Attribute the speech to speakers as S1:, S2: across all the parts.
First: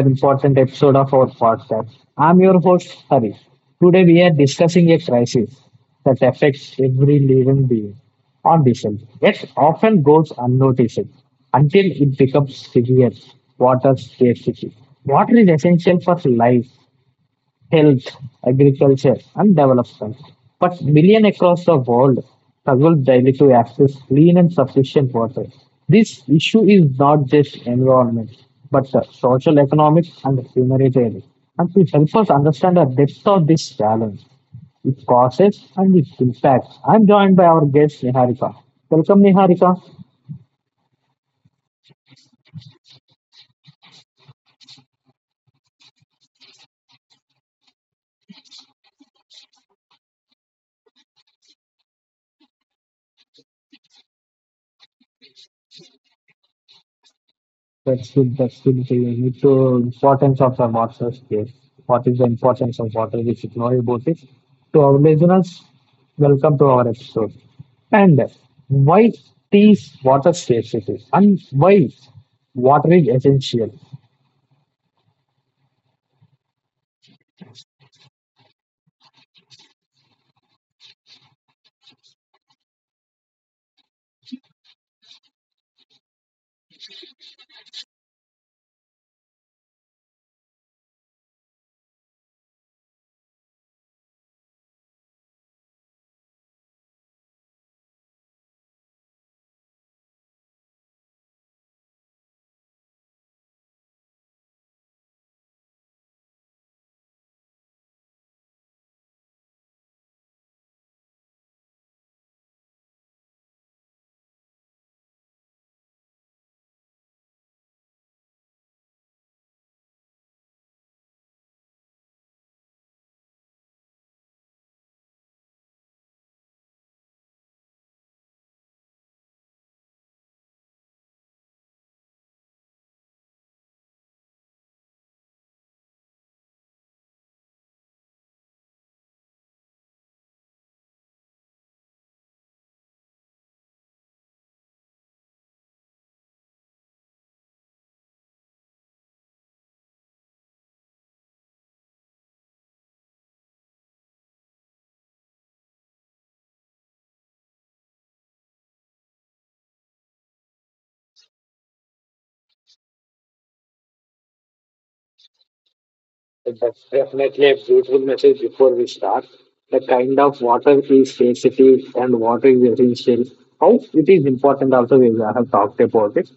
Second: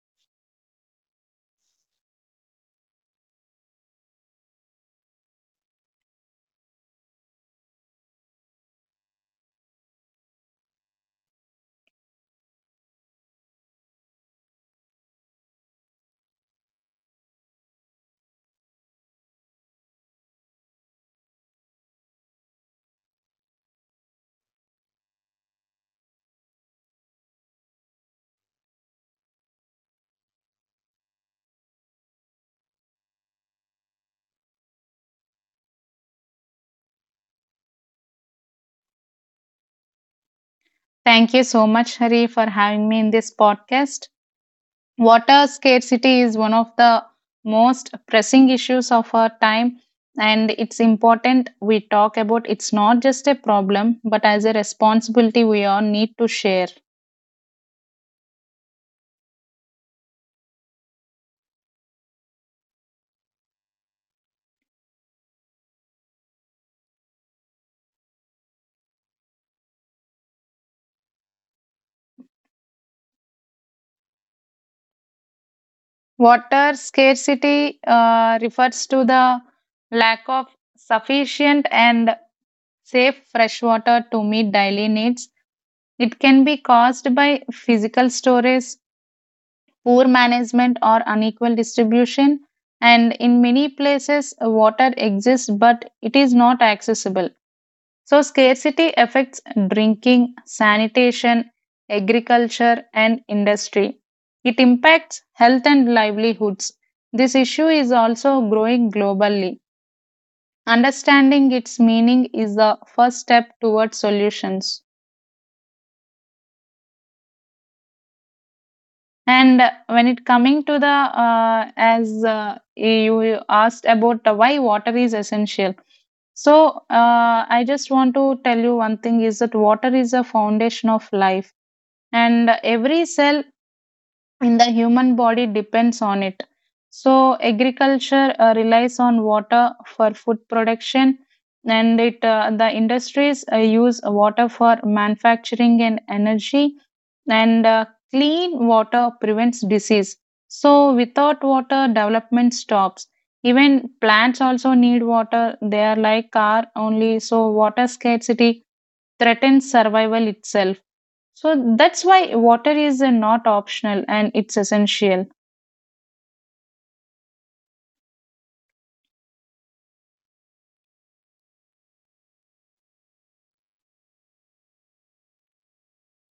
S1: important episode of our podcast. I'm your host Harish. Today we are discussing a crisis that affects every living being on this earth, yet often goes unnoticed until it becomes severe. Water scarcity. Water is essential for life, health, agriculture, and development. But millions across the world struggle daily to access clean and sufficient water. This issue is not just environment, but social, economic, and humanitarian. And to help us understand the depth of this challenge, its causes, and its impact, I'm joined by our guest Niharika. Welcome, Niharika.
S2: Thank you so much, Hari, for having me in this podcast. Water scarcity is one of the most pressing issues of our time, and it's important we talk about it's not just a problem, but as a responsibility we all need to share.
S1: That's good. That's good. So you need to importance of the water? Case. What is the importance of water? We should know about it. To our listeners, welcome to our episode. And why these water scarcity and why water is essential.
S2: Water scarcity refers to the lack of sufficient and safe fresh water to meet daily needs. It can be caused by physical storage, poor management or unequal distribution, and in many places water exists but it is not accessible. So scarcity affects drinking, sanitation, agriculture and industry. It impacts health and livelihoods. This issue is also growing globally. Understanding its meaning is the first step towards solutions. And when it coming to the as You asked about the why water is essential. So I just want to tell you one thing is that water is a foundation of life, and every cell and the human body depends on it. So agriculture relies on water for food production, and it the industries use water for manufacturing and energy, and clean water prevents disease. So, without water, development stops. Even plants also need water. They are like car only. So, water scarcity threatens survival itself. So that's why water is not optional and it's essential.
S1: That's definitely a beautiful message before we start. The kind of water is sensitive and water is essential. How it is important also we have talked about it.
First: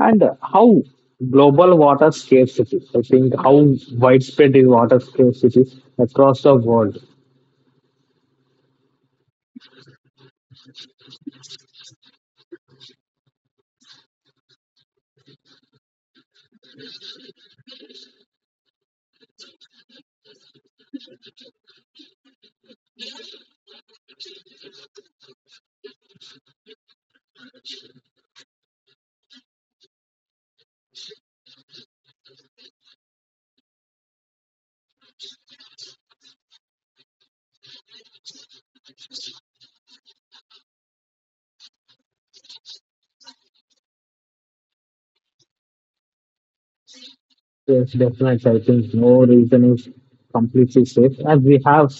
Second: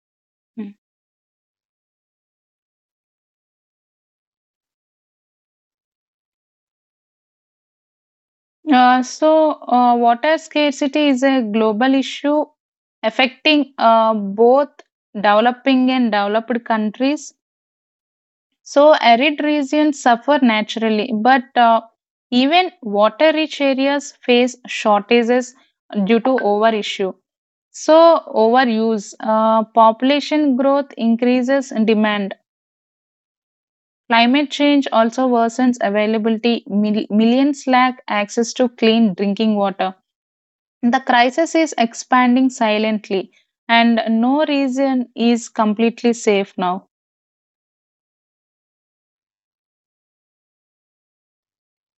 S1: And
S2: Mm.
S1: how global water scarcity, I think how widespread is water scarcity across the world.
S2: Water scarcity is a global issue affecting both developing and developed countries. So, arid regions suffer naturally, but even water rich areas face shortages due to over issue. So, overuse, population growth increases demand. Climate change also worsens availability. Millions lack access to clean drinking water. The crisis is expanding silently, and no region is completely safe now.
S1: Yes, definitely. I think no region is completely safe, as we have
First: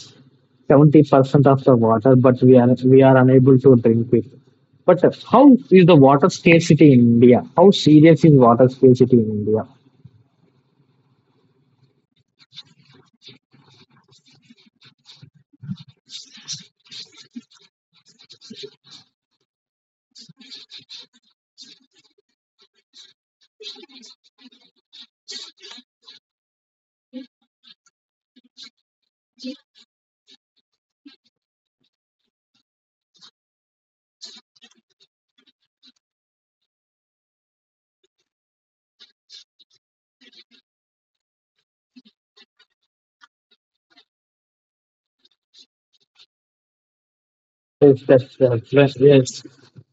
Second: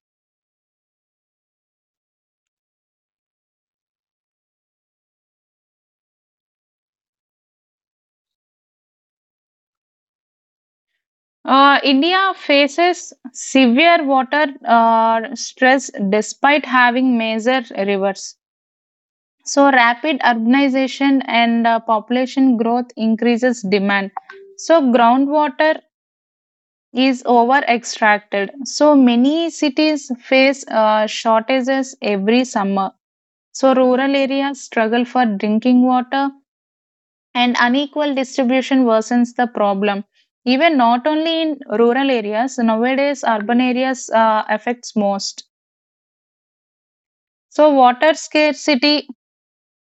S1: 70% of the water, but we are unable to drink it. But how is the water scarcity in India? How serious is water scarcity in India?
S2: India faces severe water stress despite having major rivers. So, rapid urbanization and population growth increases demand. So, groundwater is over extracted. So many cities face shortages every summer. So rural areas struggle for drinking water, and unequal distribution worsens the problem. Even not only in rural areas, nowadays urban areas affects most. So
S1: Yes,
S2: water
S1: that's yes,
S2: scarcity,
S1: yes,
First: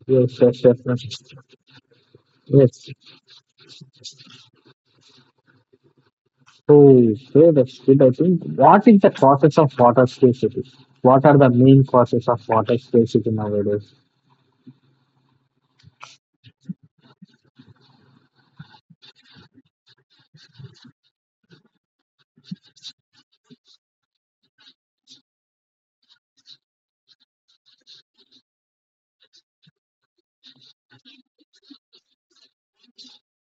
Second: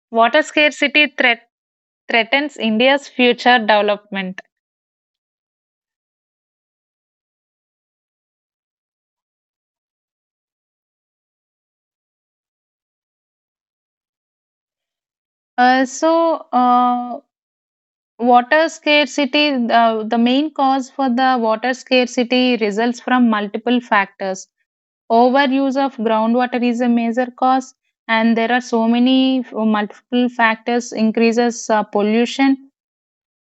S1: yes,
S2: water
S1: yes,
S2: scarcity
S1: definitely.
S2: threat, threatens
S1: Yes.
S2: India's future development.
S1: So, so that's good. I think what is the causes of water scarcity? What are the main causes of water scarcity nowadays?
S2: Uh, so, uh, Water scarcity, the main cause for the water scarcity results from multiple factors. Overuse of groundwater is a major cause, and there are so many multiple factors increases pollution.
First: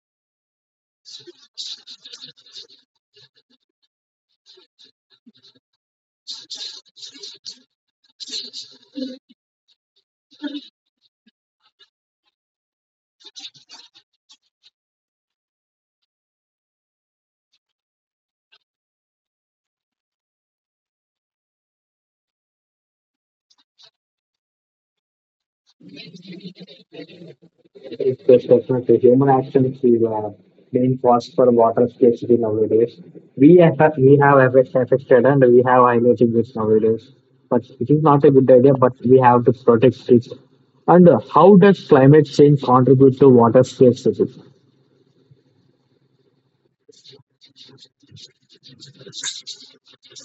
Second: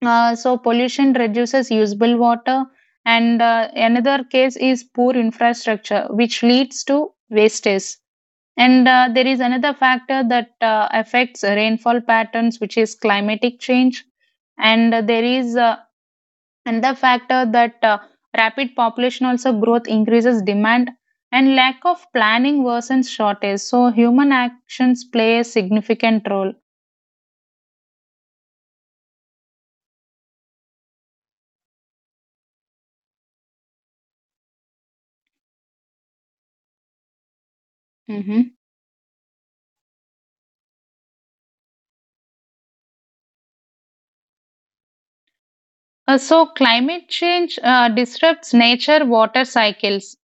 S2: So pollution reduces usable water, and another case is poor infrastructure, which leads to wastage. And there is another factor that affects rainfall patterns, which is climatic change, and there is Another factor that rapid population also growth increases demand and lack of planning worsens shortage. So human actions play a significant role.
S1: Yes, yes, definitely. Human action is the main cause for water scarcity nowadays. Affected and we have highlighted this nowadays. But it is not a good
S2: Hmm.
S1: idea. But we have to protect it. And how does climate change contribute to water scarcity?
S2: So climate change disrupts nature water cycles.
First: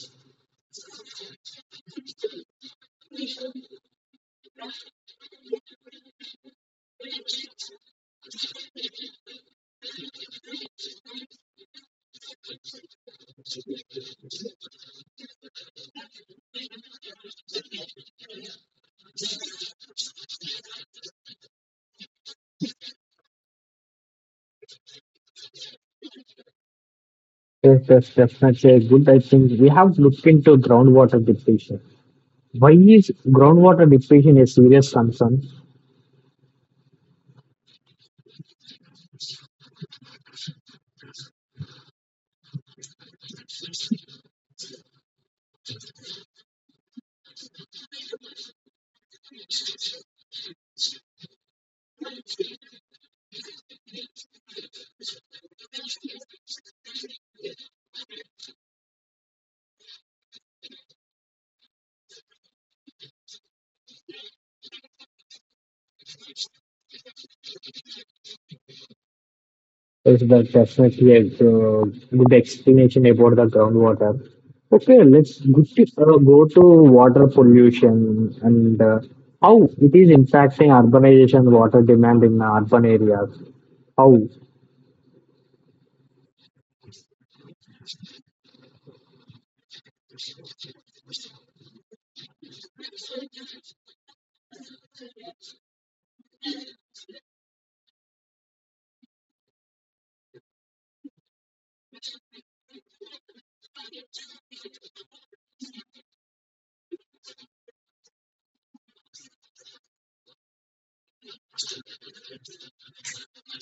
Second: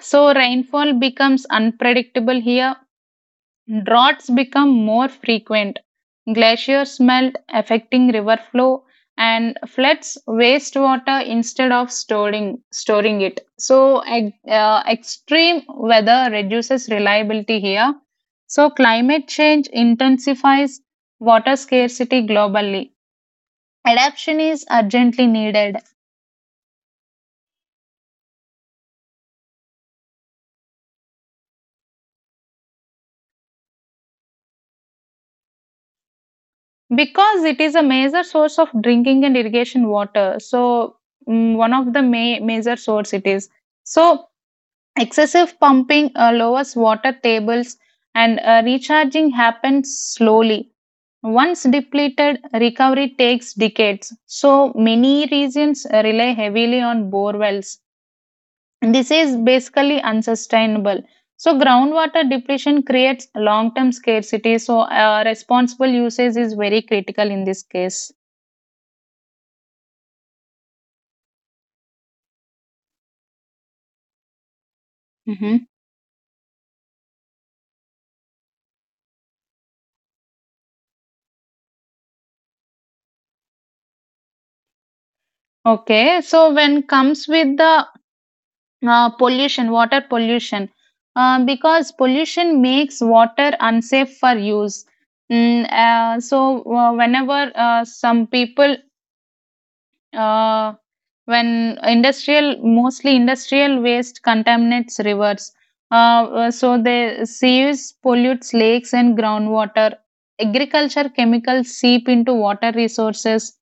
S2: So rainfall becomes unpredictable here. Droughts become more frequent, glaciers melt, affecting river flow, and floods wastewater instead of storing it. So extreme weather reduces reliability here. So, climate change intensifies water scarcity globally. Adaptation is urgently needed
S1: Yes, yes, definitely a good. I think we have looked into groundwater depletion. Why is groundwater depletion a serious concern?
S2: because it is a major source of drinking and irrigation water. So, mm, one of the major source it is. So, excessive pumping lowers water tables and recharging happens slowly. Once depleted, recovery takes decades. So many regions rely heavily on bore wells. This is basically unsustainable. So groundwater depletion creates long-term scarcity. So responsible usage is very critical in this case.
S1: Yes, that's definitely a uh, good explanation about the groundwater. Okay, let's go
S2: Hmm.
S1: to, go to water pollution and how it is impacting urbanization water demand in urban areas. How?
S2: Okay, so when comes with the water pollution, because pollution makes water unsafe for use. Mm, so whenever some people, uh, when industrial, mostly industrial waste contaminates rivers, uh, so the sewage pollutes lakes and groundwater. Agriculture chemicals seep into water resources,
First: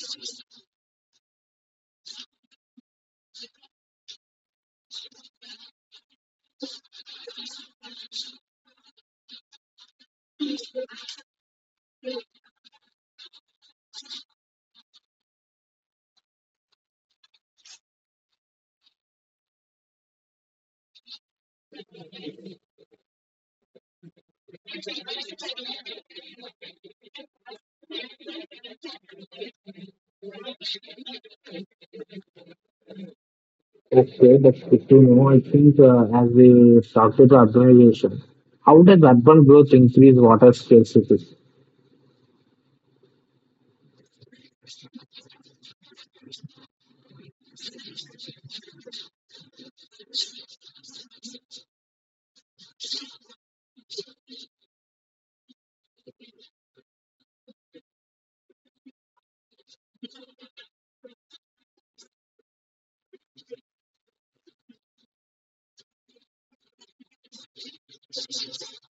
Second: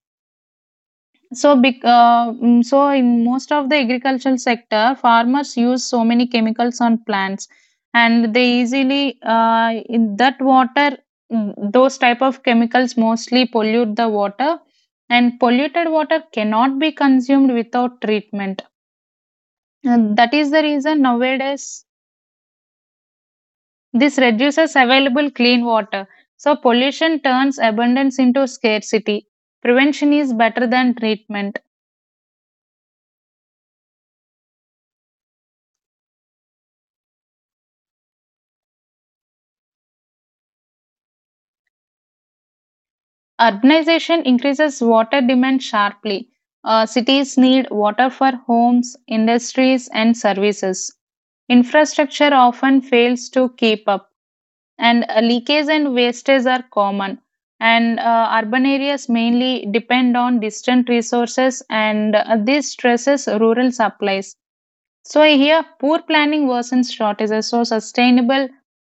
S2: so, so in most of the agricultural sector, farmers use so many chemicals on plants, and they easily in that water, mm, those type of chemicals mostly pollute the water, and polluted water cannot be consumed without treatment. And that is the reason nowadays this reduces available clean water. So pollution turns abundance into scarcity. Prevention is better than treatment.
S1: Okay, that's good to know. I think as we talked about urbanization, how does urban growth increase water scarcity?
S2: Urbanization increases water demand sharply. Cities need water for homes, industries, and services. Infrastructure often fails to keep up, and leakage and wastage are common. And urban areas mainly depend on distant resources, and this stresses rural supplies. So, here, poor planning worsens shortages, so sustainable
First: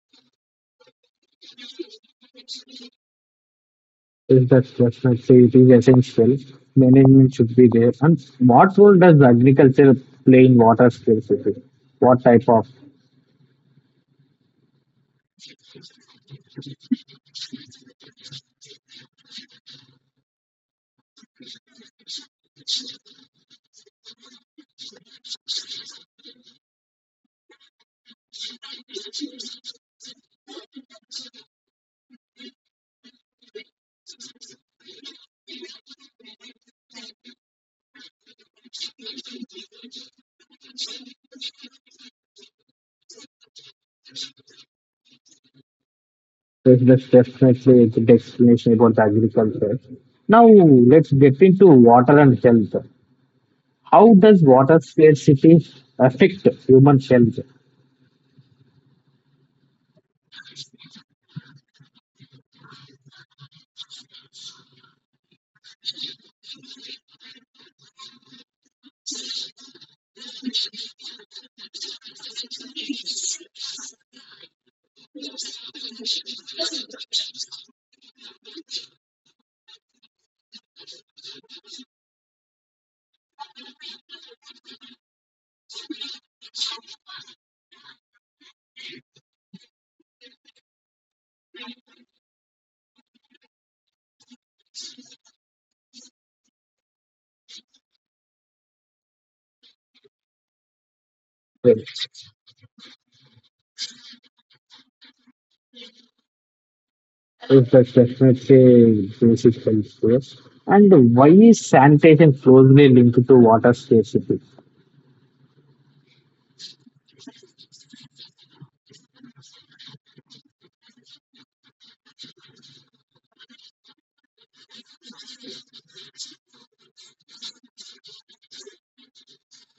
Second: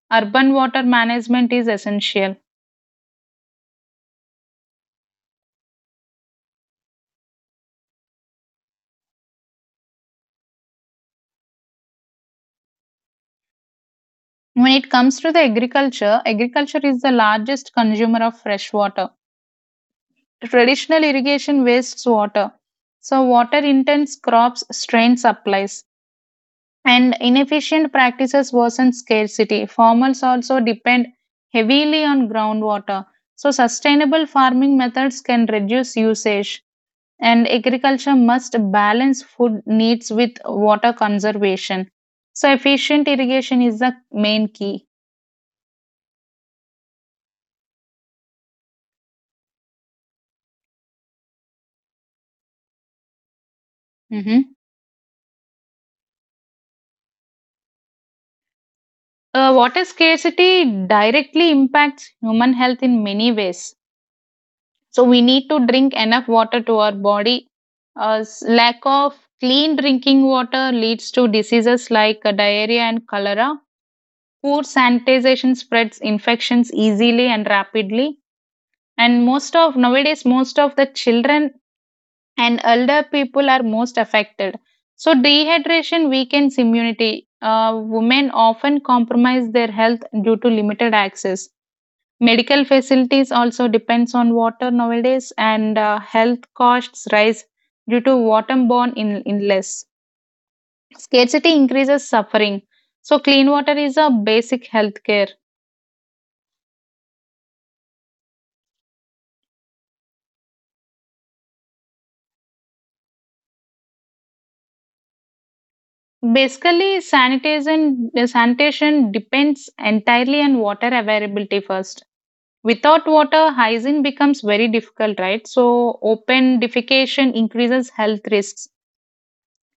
S2: urban water management is essential.
S1: Yes, that's definitely it is essential. Management should be there. And what role does agriculture play in water scarcity? What type of?
S2: When it comes to the agriculture, agriculture is the largest consumer of fresh water. Traditional irrigation wastes water. So water intense crops strain supplies and inefficient practices worsen scarcity. Farmers also depend heavily on groundwater. So sustainable farming methods can reduce usage and agriculture must balance food needs with water conservation. So efficient irrigation is the main key.
S1: Yes, that's definitely the explanation about agriculture. Now let's get into water and health. How does
S2: Mhm.
S1: water scarcity affect human health?
S2: Water scarcity directly impacts human health in many ways. So, we need to drink enough water to our body. Lack of clean drinking water leads to diseases like diarrhea and cholera. Poor sanitization spreads infections easily and rapidly. And most of nowadays, most of the children and elder people are most affected. So, dehydration weakens immunity. Women often compromise their health due to limited access. Medical facilities also depends on water nowadays, and health costs rise due to waterborne illness. Scarcity
S1: Yes,
S2: increases suffering. So clean water is a basic health care.
S1: yes, that's definitely basic health. Yes. And why is sanitation closely linked to water scarcity?
S2: Basically, sanitation depends entirely on water availability first. Without water, hygiene becomes very difficult, right? So open defecation increases health risks,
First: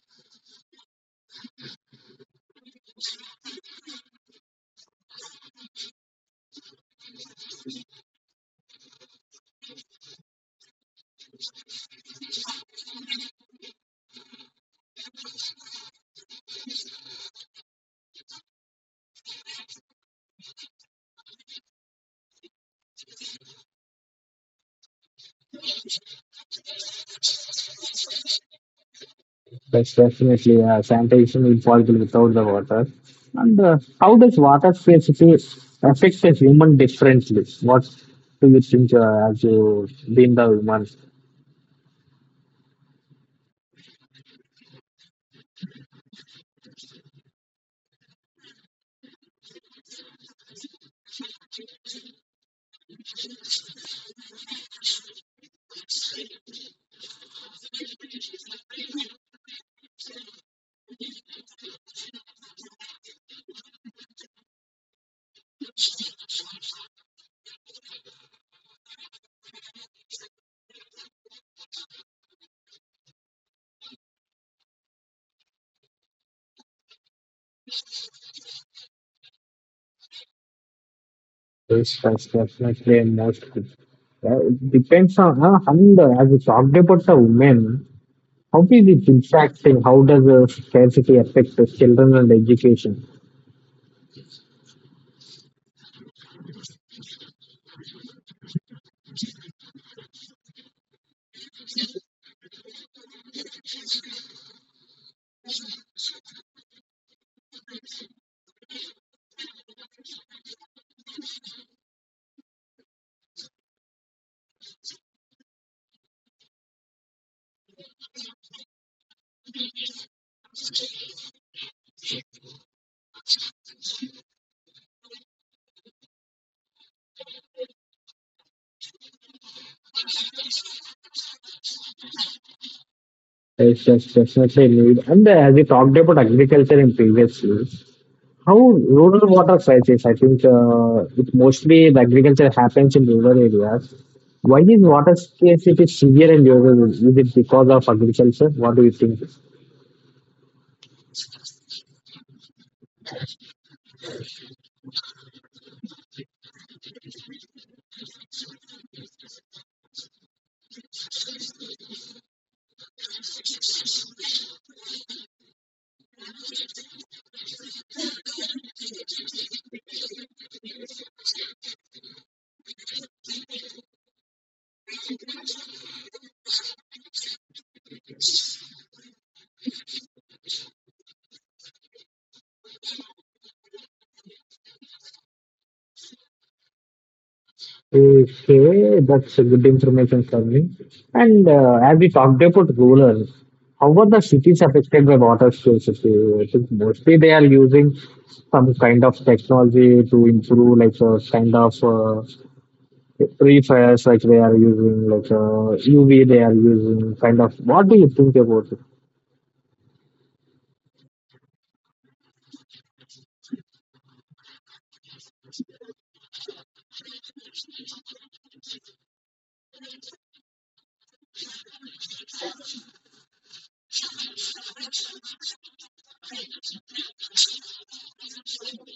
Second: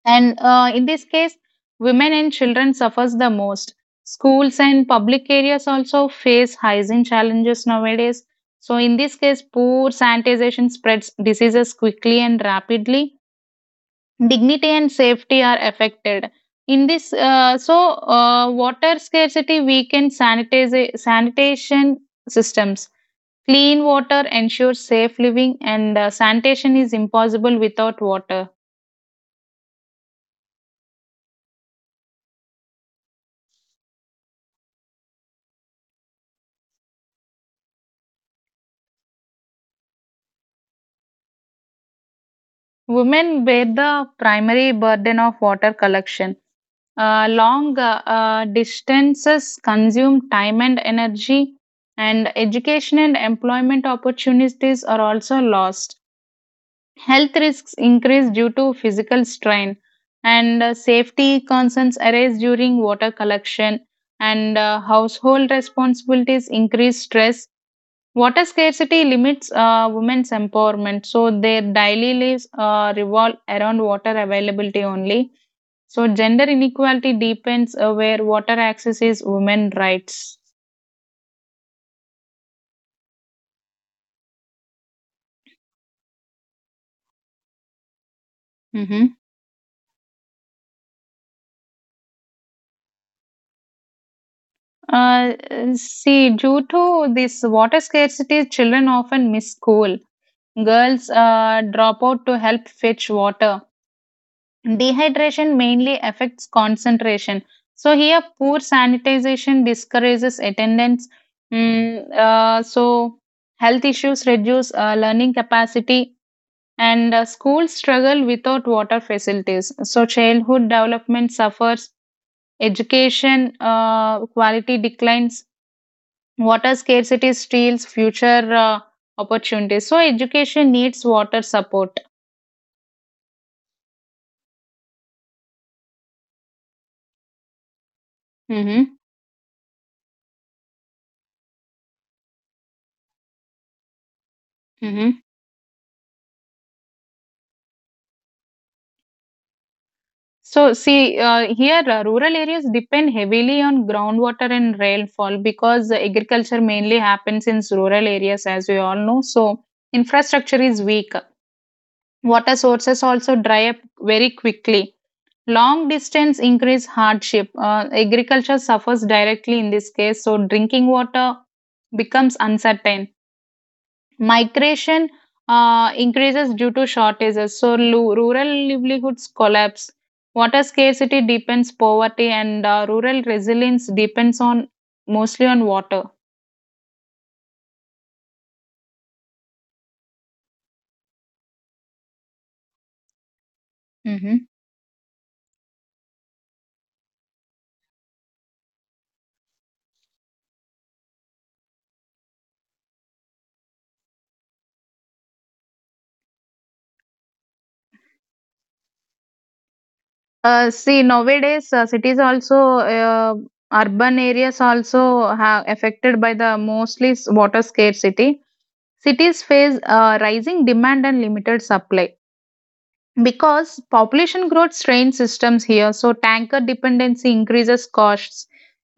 S2: and in this case women and children suffers the most. Schools and public areas also face hygiene challenges nowadays, so in this case poor sanitization spreads diseases quickly and rapidly. Dignity and safety are affected in this. Water scarcity weakens sanitation systems. Clean water ensures safe living, and sanitation is impossible without water.
S1: Yes, definitely. Sanitation is possible without the water. And how does water scarcity affect a human differently? What do you think as you being the human?
S2: Women bear the primary burden of water collection. Long distances consume time and energy, and education and employment opportunities are also lost. Health risks increase due to physical strain, and safety concerns arise during water collection, and household responsibilities increase stress. Water scarcity limits women's empowerment, so their daily lives revolve around water availability only. So gender inequality deepens where water access is women rights.
S1: Yes, that's definitely a most. It depends on and as you talked about the women, how is it
S2: Mm-hmm.
S1: impacting? How does scarcity affect the children and education?
S2: Uh, see, due to this water scarcity, children often miss school. Girls drop out to help fetch water. Dehydration mainly affects concentration. So here, poor sanitization discourages attendance. So health issues reduce learning capacity, and schools struggle without water facilities. So childhood development suffers, education quality declines, water scarcity steals future opportunities. So education needs water support.
S1: Yes, yes, definitely need. And as you talked about agriculture in previous years, how
S2: Mm-hmm.
S1: rural water crisis? I think it mostly the agriculture happens in rural areas. Why is water
S2: Mm-hmm.
S1: scarcity severe in rural? Is it because of agriculture? What do you think?
S2: So, see, here rural areas depend heavily on groundwater and rainfall because the agriculture mainly happens in rural areas, as we all know. So infrastructure is weak. Water sources also dry up very quickly. Long distance increase hardship. Agriculture suffers directly in this case. So, drinking water becomes uncertain. Migration increases due to shortages, so rural livelihoods collapse. Water scarcity deepens poverty, and rural resilience depends on mostly on water.
S1: Okay, that's a good information for me. And as we talked about rural, how are the
S2: Hmm.
S1: cities affected by water scarcity? I think mostly they are using some kind of technology to improve, like kind of. Free fires like they are using like UV they are using kind of what do you think about it?
S2: Nowadays cities also uh, urban areas also have affected by the water scarcity. Cities face rising demand and limited supply. Because population growth strains systems here, so tanker dependency increases costs.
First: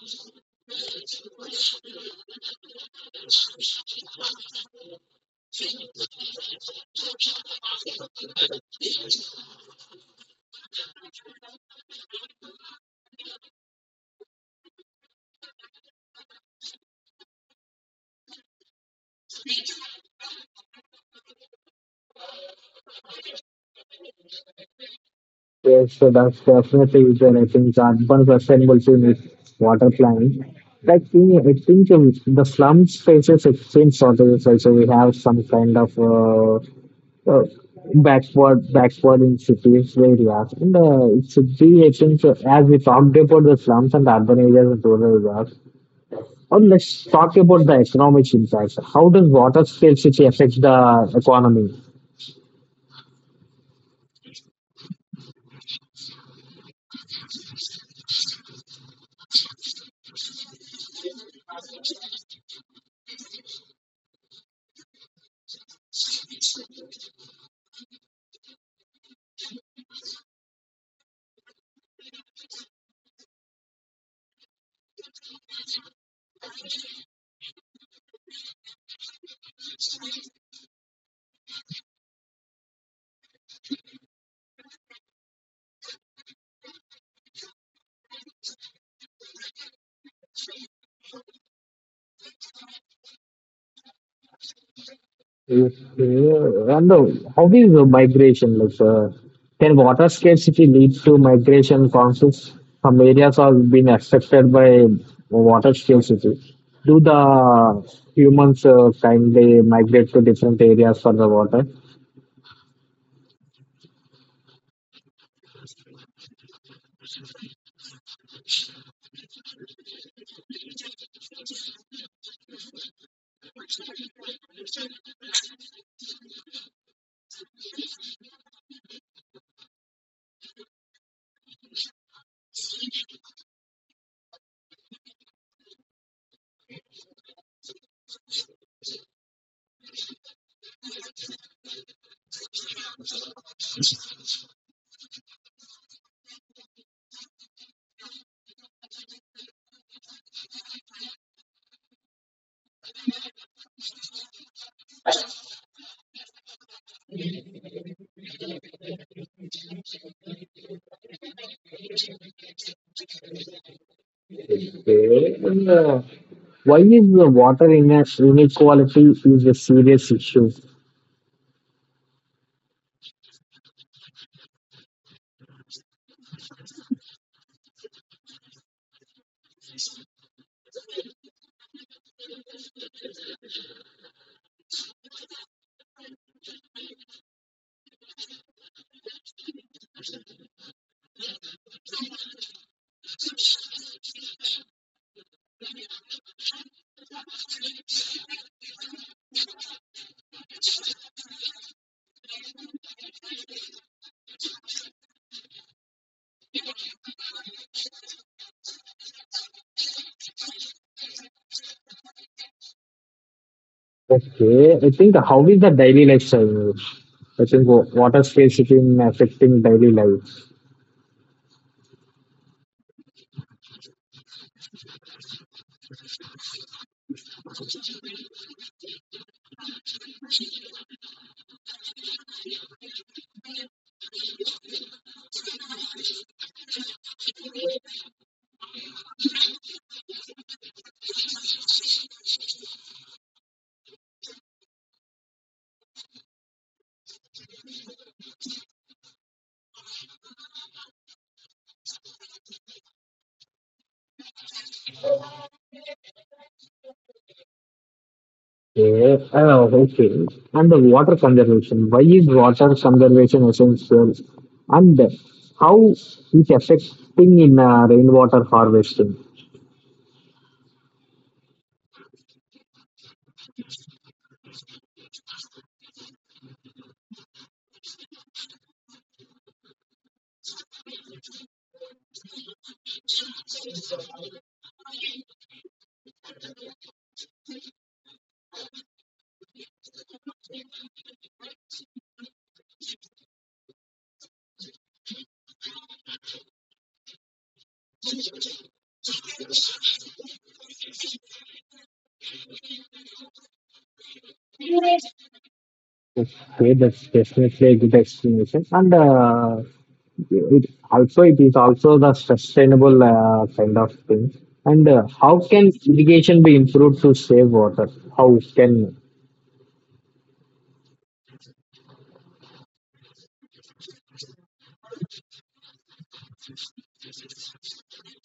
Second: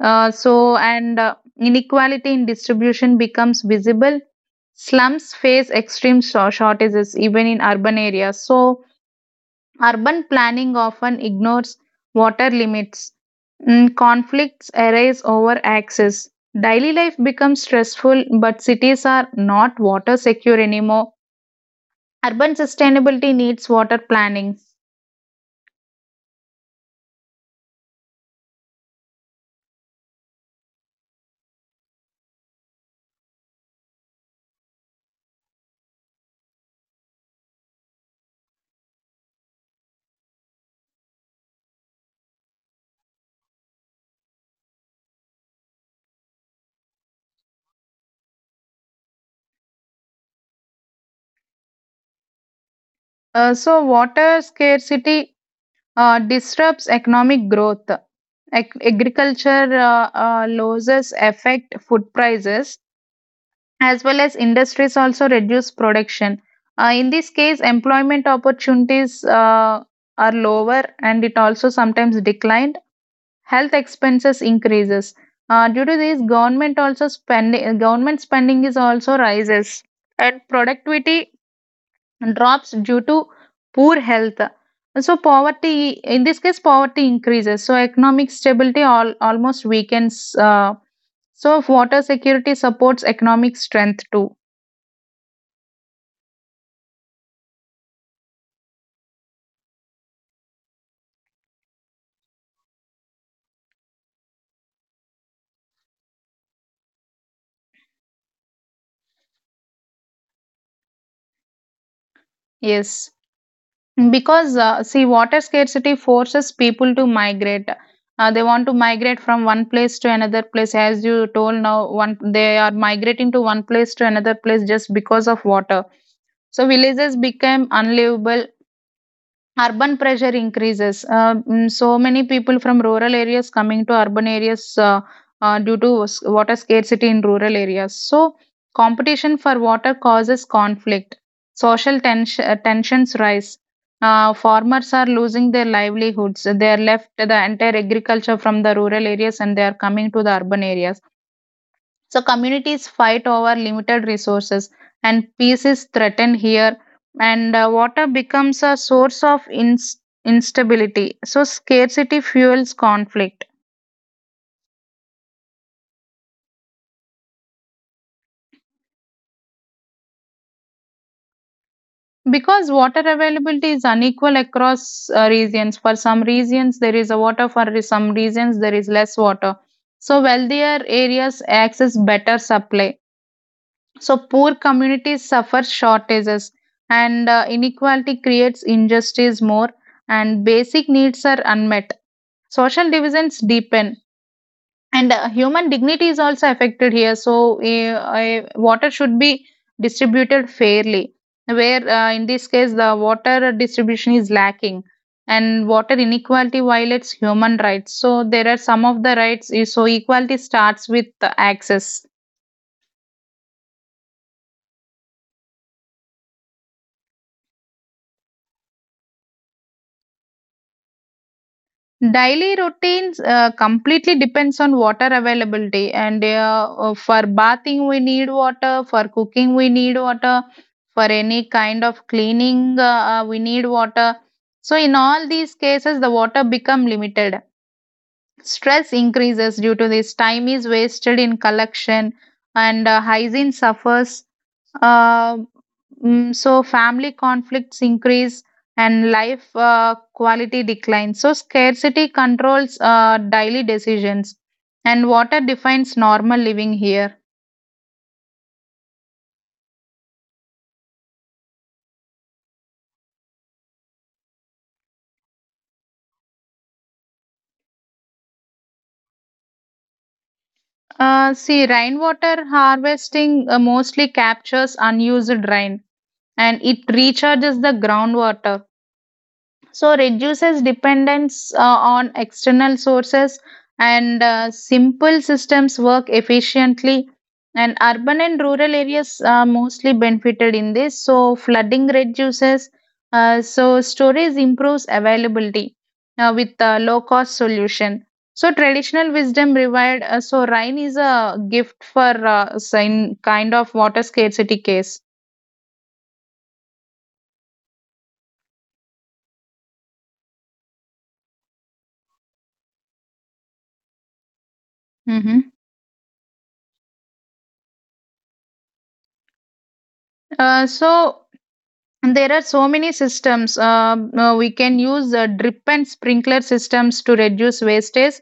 S2: So, and Inequality in distribution becomes visible. Slums face extreme shortages even in urban areas. So, urban planning often ignores water limits. Mm, conflicts arise over access. Daily life becomes stressful, but cities are not water secure anymore. Urban sustainability needs water planning.
S1: Yes, so that's definitely there. I think urban sustainability with water planning. Like in, I think the slums faces extreme shortages. Also, we have some kind of uh, backward in cities areas. And it should be I think as we talked about the slums and urban areas and rural areas. Now let's talk about the economic impact. How does water scarcity affect the economy?
S2: Water scarcity disrupts economic growth. Agriculture losses affect food prices, as well as industries also reduce production. In this case, employment opportunities are lower, and it also sometimes declined. Health expenses increases. Due to this, government spending is also rises, and productivity drops due to poor health. So poverty, in this case, poverty increases. So economic stability all, almost weakens. So water security supports economic strength too.
S1: Yes. And how is the migration? Like, can water scarcity lead to migration conflicts? Some areas are being affected by water scarcity. Do the humans kindly migrate to different areas for the water?
S2: Yes, because see, water scarcity forces people to migrate. They want to migrate from one place to another place. As you told now, one they are migrating to one place to another place just because of water. So villages became unlivable. Urban pressure increases. So many people from rural areas coming to urban areas due to water scarcity in rural areas. So competition for water causes conflict. Social tensions rise. Farmers are losing their livelihoods. They are left the entire agriculture from the rural areas and they are coming to the urban areas. So communities fight over limited resources, and peace is threatened here. And water becomes a source of instability. So scarcity fuels conflict
S1: Okay. And, why is the water ine- inequality is a serious issue?
S2: because water availability is unequal across regions. For some regions there is a water, some regions there is less water. So wealthier areas access better supply. So poor communities suffer shortages and inequality creates injustice more and basic needs are unmet. Social divisions deepen and human dignity is also affected here. So water should be distributed fairly where in this case the water distribution is lacking, and water inequality violates human rights. So there are some of the rights. So equality starts with access.
S1: Okay, I think how is the daily lifestyle? I think wa- water scarcity in affecting daily life.
S2: Daily routines completely depends on water availability, and for bathing we need water, for cooking we need water, for any kind of cleaning we need water. So in all these cases the water become limited. Stress increases due to this. Time is wasted in collection, and hygiene suffers. Uh, so family conflicts increase and life quality declines. So scarcity controls daily decisions, and water defines normal living here.
S1: Yeah, oh, okay. And the water conservation. Why is water conservation essential? And how is affecting in rainwater harvesting?
S2: See, rainwater harvesting mostly captures unused rain and it recharges the groundwater. So, reduces dependence on external sources, and simple systems work efficiently. And urban and rural areas are mostly benefited in this. So, flooding reduces, so, storage improves availability with low cost solution. So, traditional wisdom revived. So, rain is a gift for in kind of water scarcity case.
S1: Okay, that's definitely a good explanation. And it also it is also the sustainable kind of thing. And how
S2: hmm
S1: can irrigation be improved to save water? How can?
S2: uh, so And there are so many systems. We can use drip and sprinkler systems to reduce wastage.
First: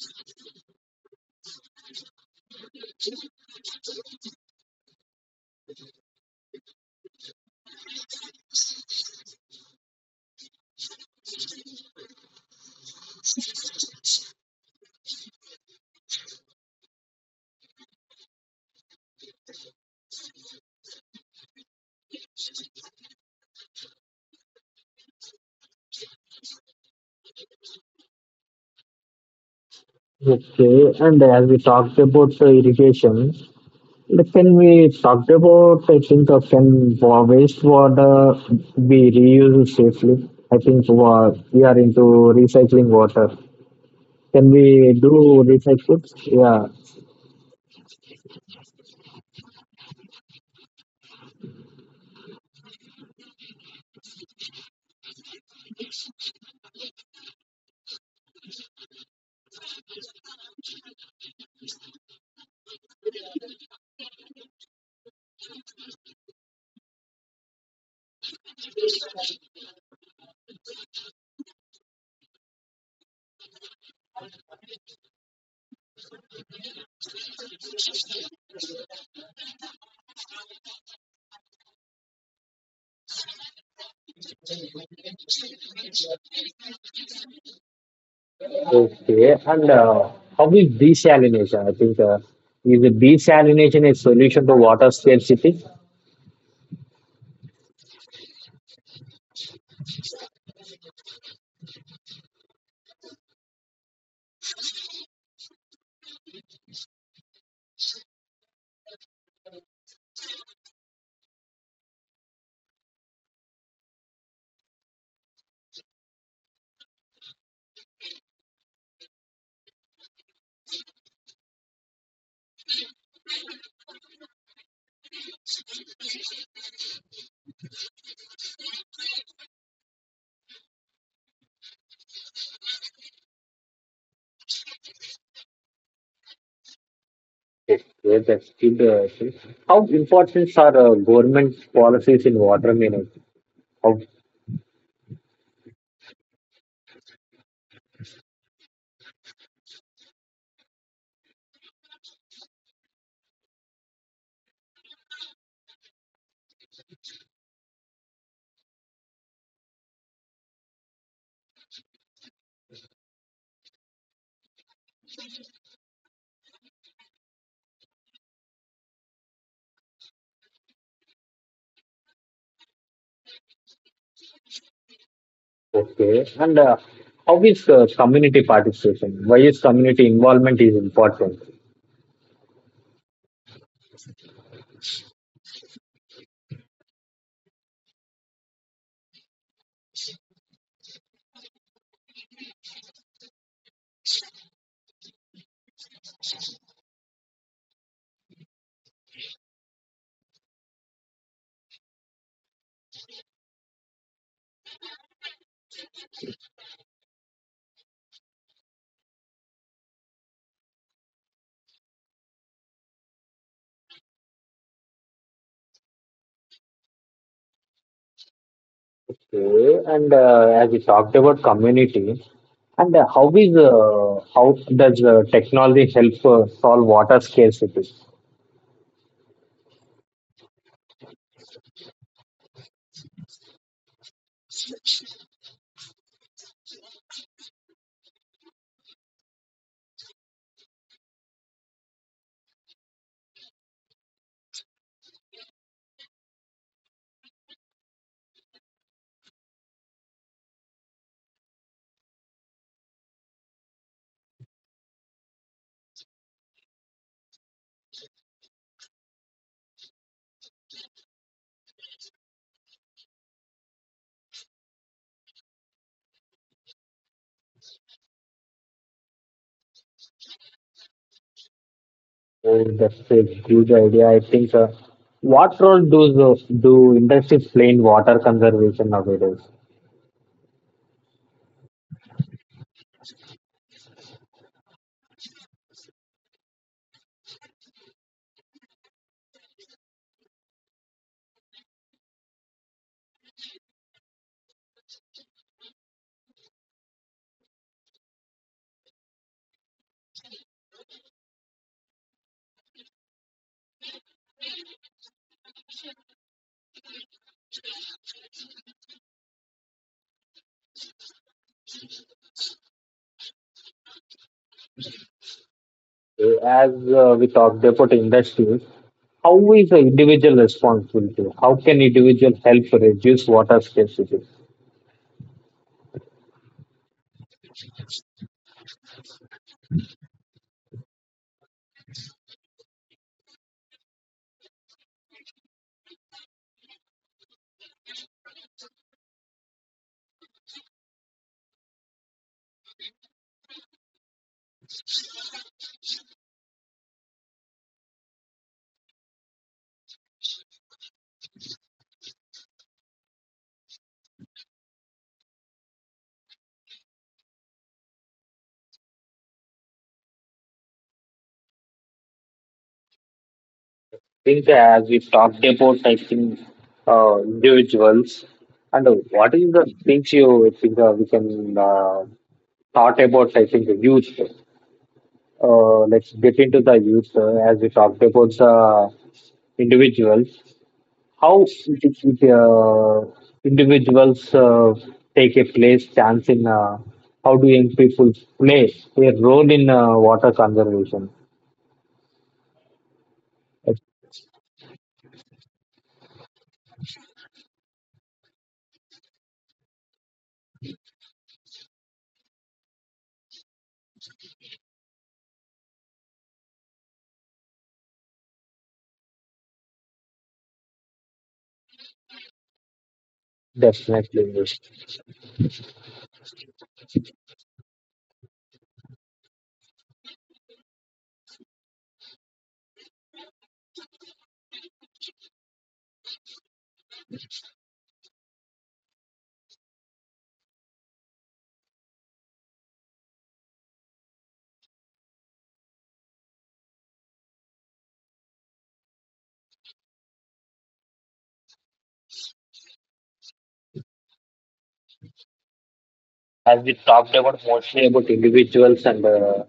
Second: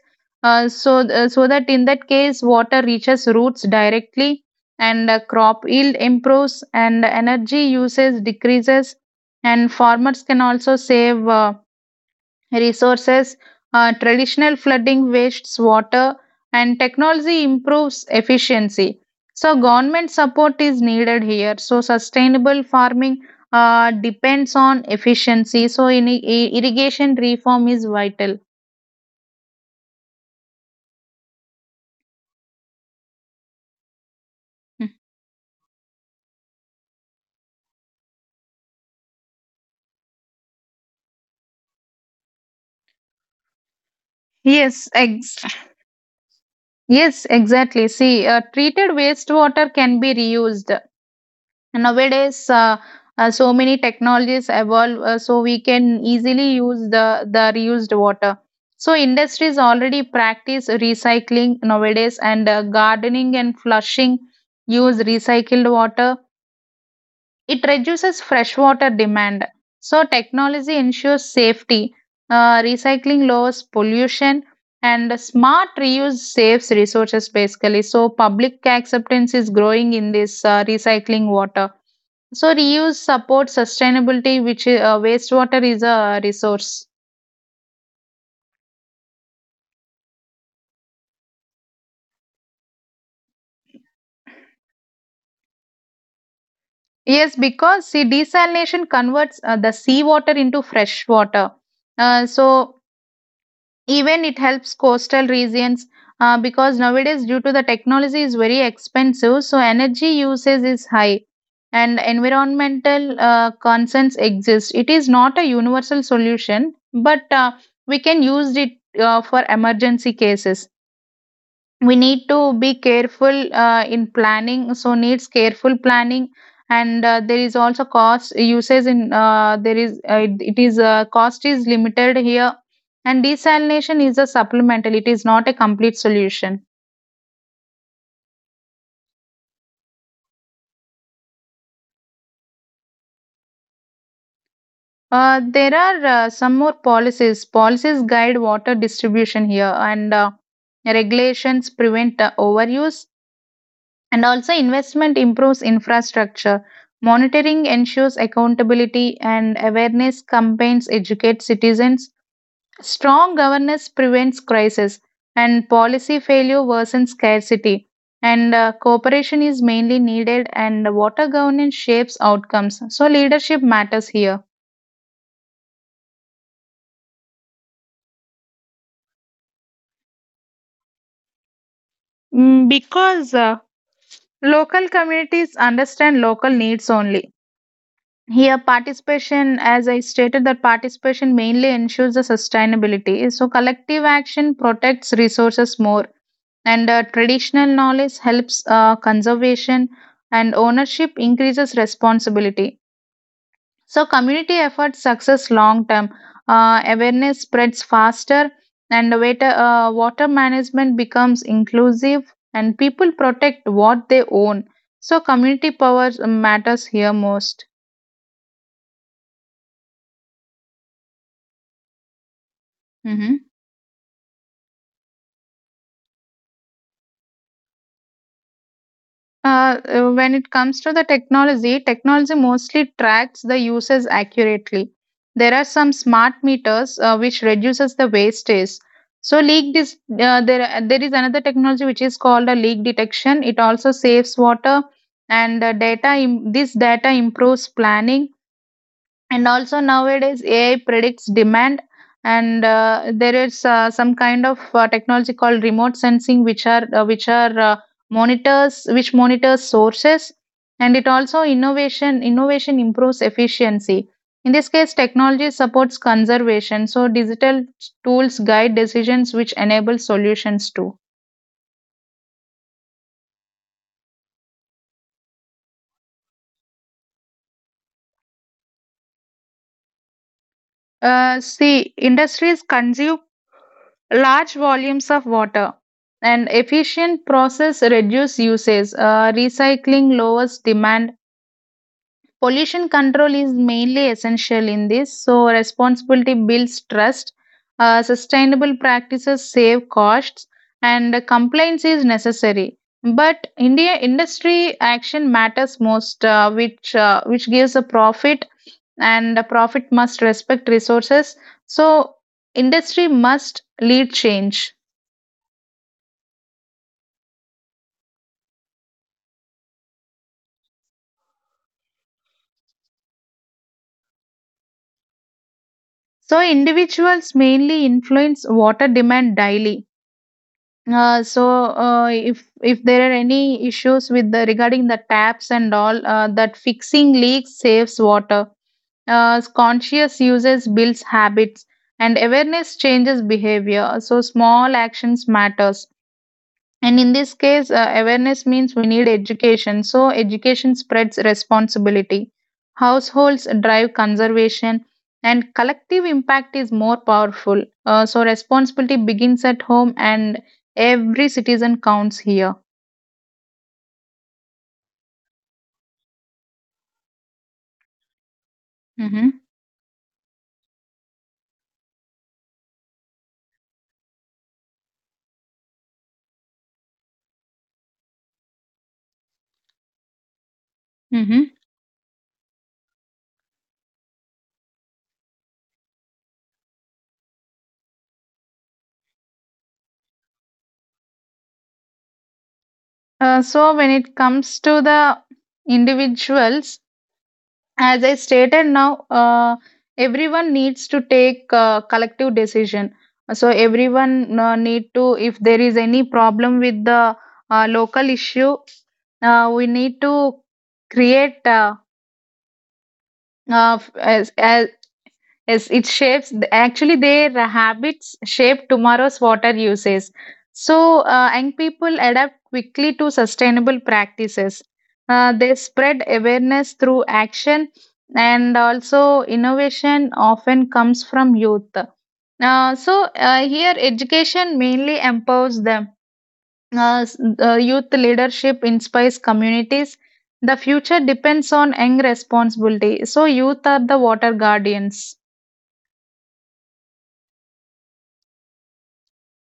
S2: So that in that case, water reaches roots directly, and crop yield improves, and energy usage decreases, and farmers can also save. Resources, traditional flooding wastes water, and technology improves efficiency. So, government support is needed here. So, sustainable farming depends on efficiency. So, irrigation reform is vital.
S1: Okay, and as we talked about irrigation, like, can
S2: Hmm.
S1: we talk about? I think can wa- wastewater be reused safely? I think wa- we are into recycling water. Can
S2: Yes,
S1: we
S2: ex-
S1: do recycle? Yeah.
S2: yes, exactly. See, treated wastewater can be reused. And nowadays so many technologies evolve, so we can easily use the reused water. So industries already practice recycling nowadays, and gardening and flushing use recycled water. It reduces freshwater demand. So technology ensures safety. Recycling lowers pollution and smart reuse saves resources basically. So public acceptance is growing in this recycling water. So reuse supports sustainability, which wastewater is a resource.
S1: Okay, and how is desalination? I think is the desalination a solution to water scarcity?
S2: Yes, because see, desalination converts the seawater into fresh water. Uh, so Even it helps coastal regions because nowadays, due to the technology is very expensive, so energy usage is high, and environmental concerns exist. It is not a universal solution, but we can use it for emergency cases. We need to be careful in planning, so needs careful planning. And there is also cost uses in there is it, it is cost is limited here. And desalination is a supplemental, it is not a complete solution.
S1: Okay, that's good. Thing. How important are government policies in water management? How,
S2: There are some more policies. Policies guide water distribution here, and regulations prevent overuse. And also, investment improves infrastructure. Monitoring ensures accountability, and awareness campaigns educate citizens. Strong governance prevents crisis, and policy failure worsens scarcity. And cooperation is mainly needed, and water governance shapes outcomes. So, leadership matters here.
S1: okay, and how is community participation? Why is community involvement is important?
S2: Because local communities understand local needs only. Here, participation, as I stated, that participation mainly ensures the sustainability. So, collective action protects resources more, and traditional knowledge helps conservation, and ownership increases responsibility. So, community efforts success long term. Awareness spreads faster, and water management becomes inclusive, and people protect what they own. So, community power matters here most.
S1: Okay, and as we talked about community, and
S2: Mm-hmm.
S1: how does technology help solve water scarcity?
S2: When it comes to the technology, technology mostly tracks the usage accurately. There are some smart meters which reduces the wastage. So leak dis- there There is another technology which is called a leak detection. It also saves water, and this data improves planning. And also nowadays AI predicts demand, and there is some kind of technology called remote sensing, which monitors sources. And it also innovation improves efficiency. In this case technology supports conservation, so digital tools guide decisions, which enable solutions too.
S1: Oh, that's a huge idea. I think. What role do do industries play in water conservation nowadays?
S2: See, industries consume large volumes of water, and efficient process reduce usage. Recycling lowers demand. Pollution control is mainly essential in this, so responsibility builds trust. Sustainable practices save costs, and compliance is necessary. But india industry action matters most, which gives a profit, and the profit must respect resources. So industry must lead change.
S1: As we talked about industries, how is the individual responsibility? How can individual help reduce water scarcity? I
S2: So individuals mainly influence water demand daily. If there are any issues with the regarding the taps and all, that fixing leaks saves water. Conscious uses builds habits, and awareness changes behavior. So small actions matters. And in this case, awareness means we need education. So, education spreads responsibility. Households drive conservation, and collective impact is more powerful. So, responsibility begins at home, and every citizen counts here.
S1: think as we talked about, I think individuals. And
S2: hmm
S1: what is the things you think we can thought about? I think a huge thing. Let's get into the youth as we talked about the individuals. How
S2: hmm
S1: individuals take a place chance in how do young people play a role in water conservation? That's
S2: When it comes to the individuals, as I stated now everyone needs to take collective decision. So everyone need to, if there is any problem with the local issue, we need to create
S1: definitely, yes.
S2: as yes, it shapes actually their habits shape tomorrow's water uses. So, young people adapt quickly to sustainable practices. They spread awareness through action, and also innovation often comes from youth. Uh, so, Here education mainly empowers them. Uh, s- Youth leadership inspires communities. The future depends on young responsibility. So, youth are the water guardians.
S1: As we talked about mostly about individuals and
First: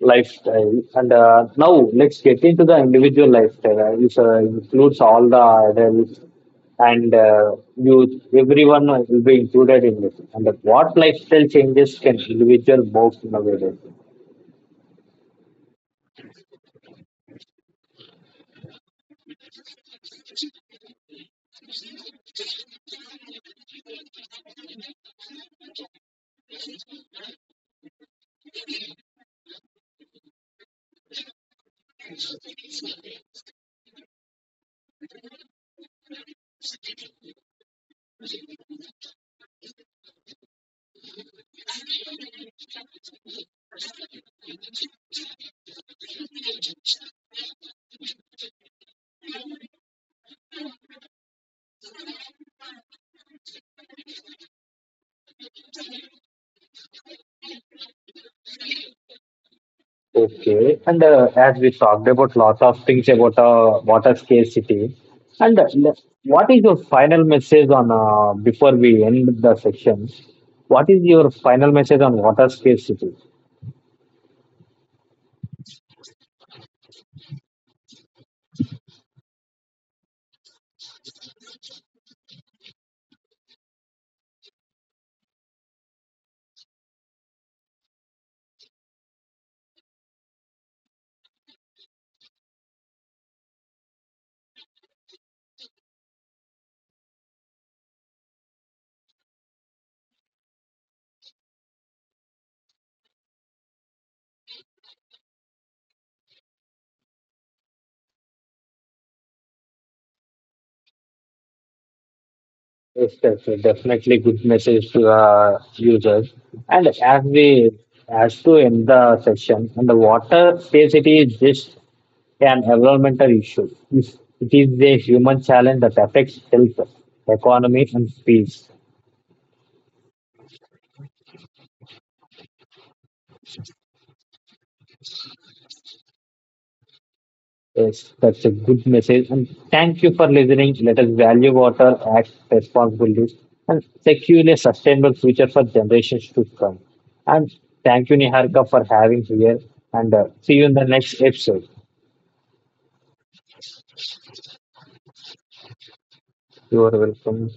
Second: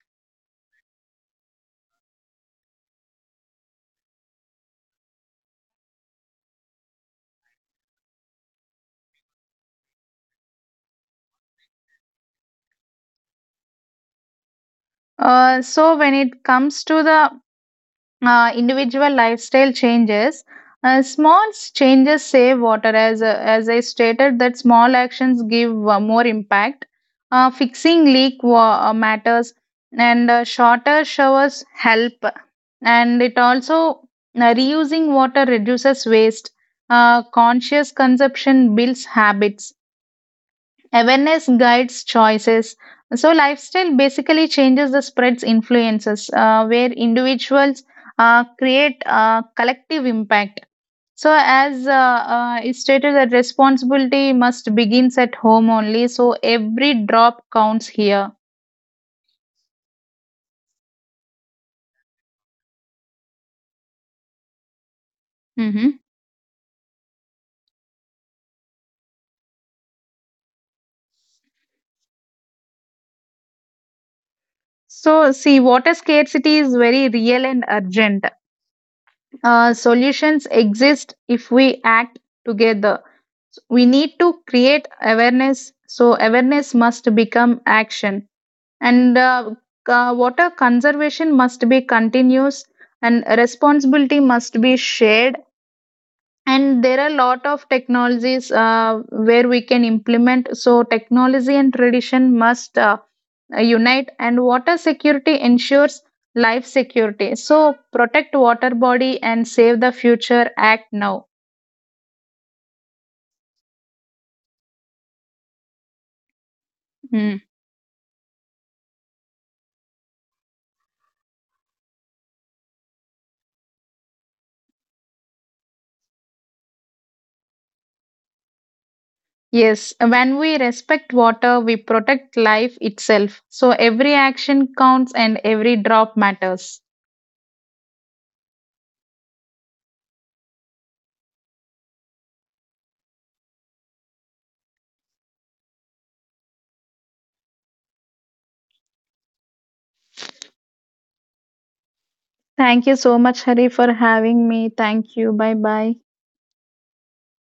S1: lifestyle. And now let's get into the individual lifestyle, which includes all the adults and youth. Everyone will be included in this. And what lifestyle changes can individual most nowadays?
S2: So when it comes to the individual lifestyle changes, changes save water. As I stated, that small actions give more impact. Fixing leak wa- matters, and shorter showers help. And it also reusing water reduces waste. Conscious consumption builds habits, awareness guides choices. So lifestyle basically changes the spreads influences where individuals create a collective impact. So as is stated that responsibility must begins at home only, so every drop counts here.
S1: Okay, and as we talked about lots of things about water scarcity, and
S2: hmm
S1: what is your final message on before we end the section? What is your final message on water scarcity?
S2: so see, water scarcity is very real and urgent. Solutions exist if we act together. We need to create awareness, so awareness must become action. And Water conservation must be continuous, and responsibility must be shared. And there are a lot of technologies where we can implement. Technology and tradition must unite, and water security ensures life security. So protect water body and save the future. Act now.
S1: Yes, yes, yes, definitely good message to the users. And
S2: Hmm.
S1: as to end the session, and the water scarcity is just an environmental issue. It's- It is a human challenge that affects health, economy, and peace.
S2: Yes, when we respect water we protect life itself. So every action counts and every drop matters.
S1: Yes, that's a good message. And thank you for listening. Let us value water, act responsibly, and secure a sustainable future for generations to come. And thank you, Niharika, for having here. And see you in the next episode.
S2: Thank you so much, Hari, for having me. Thank you. Bye bye.
S1: You are welcome.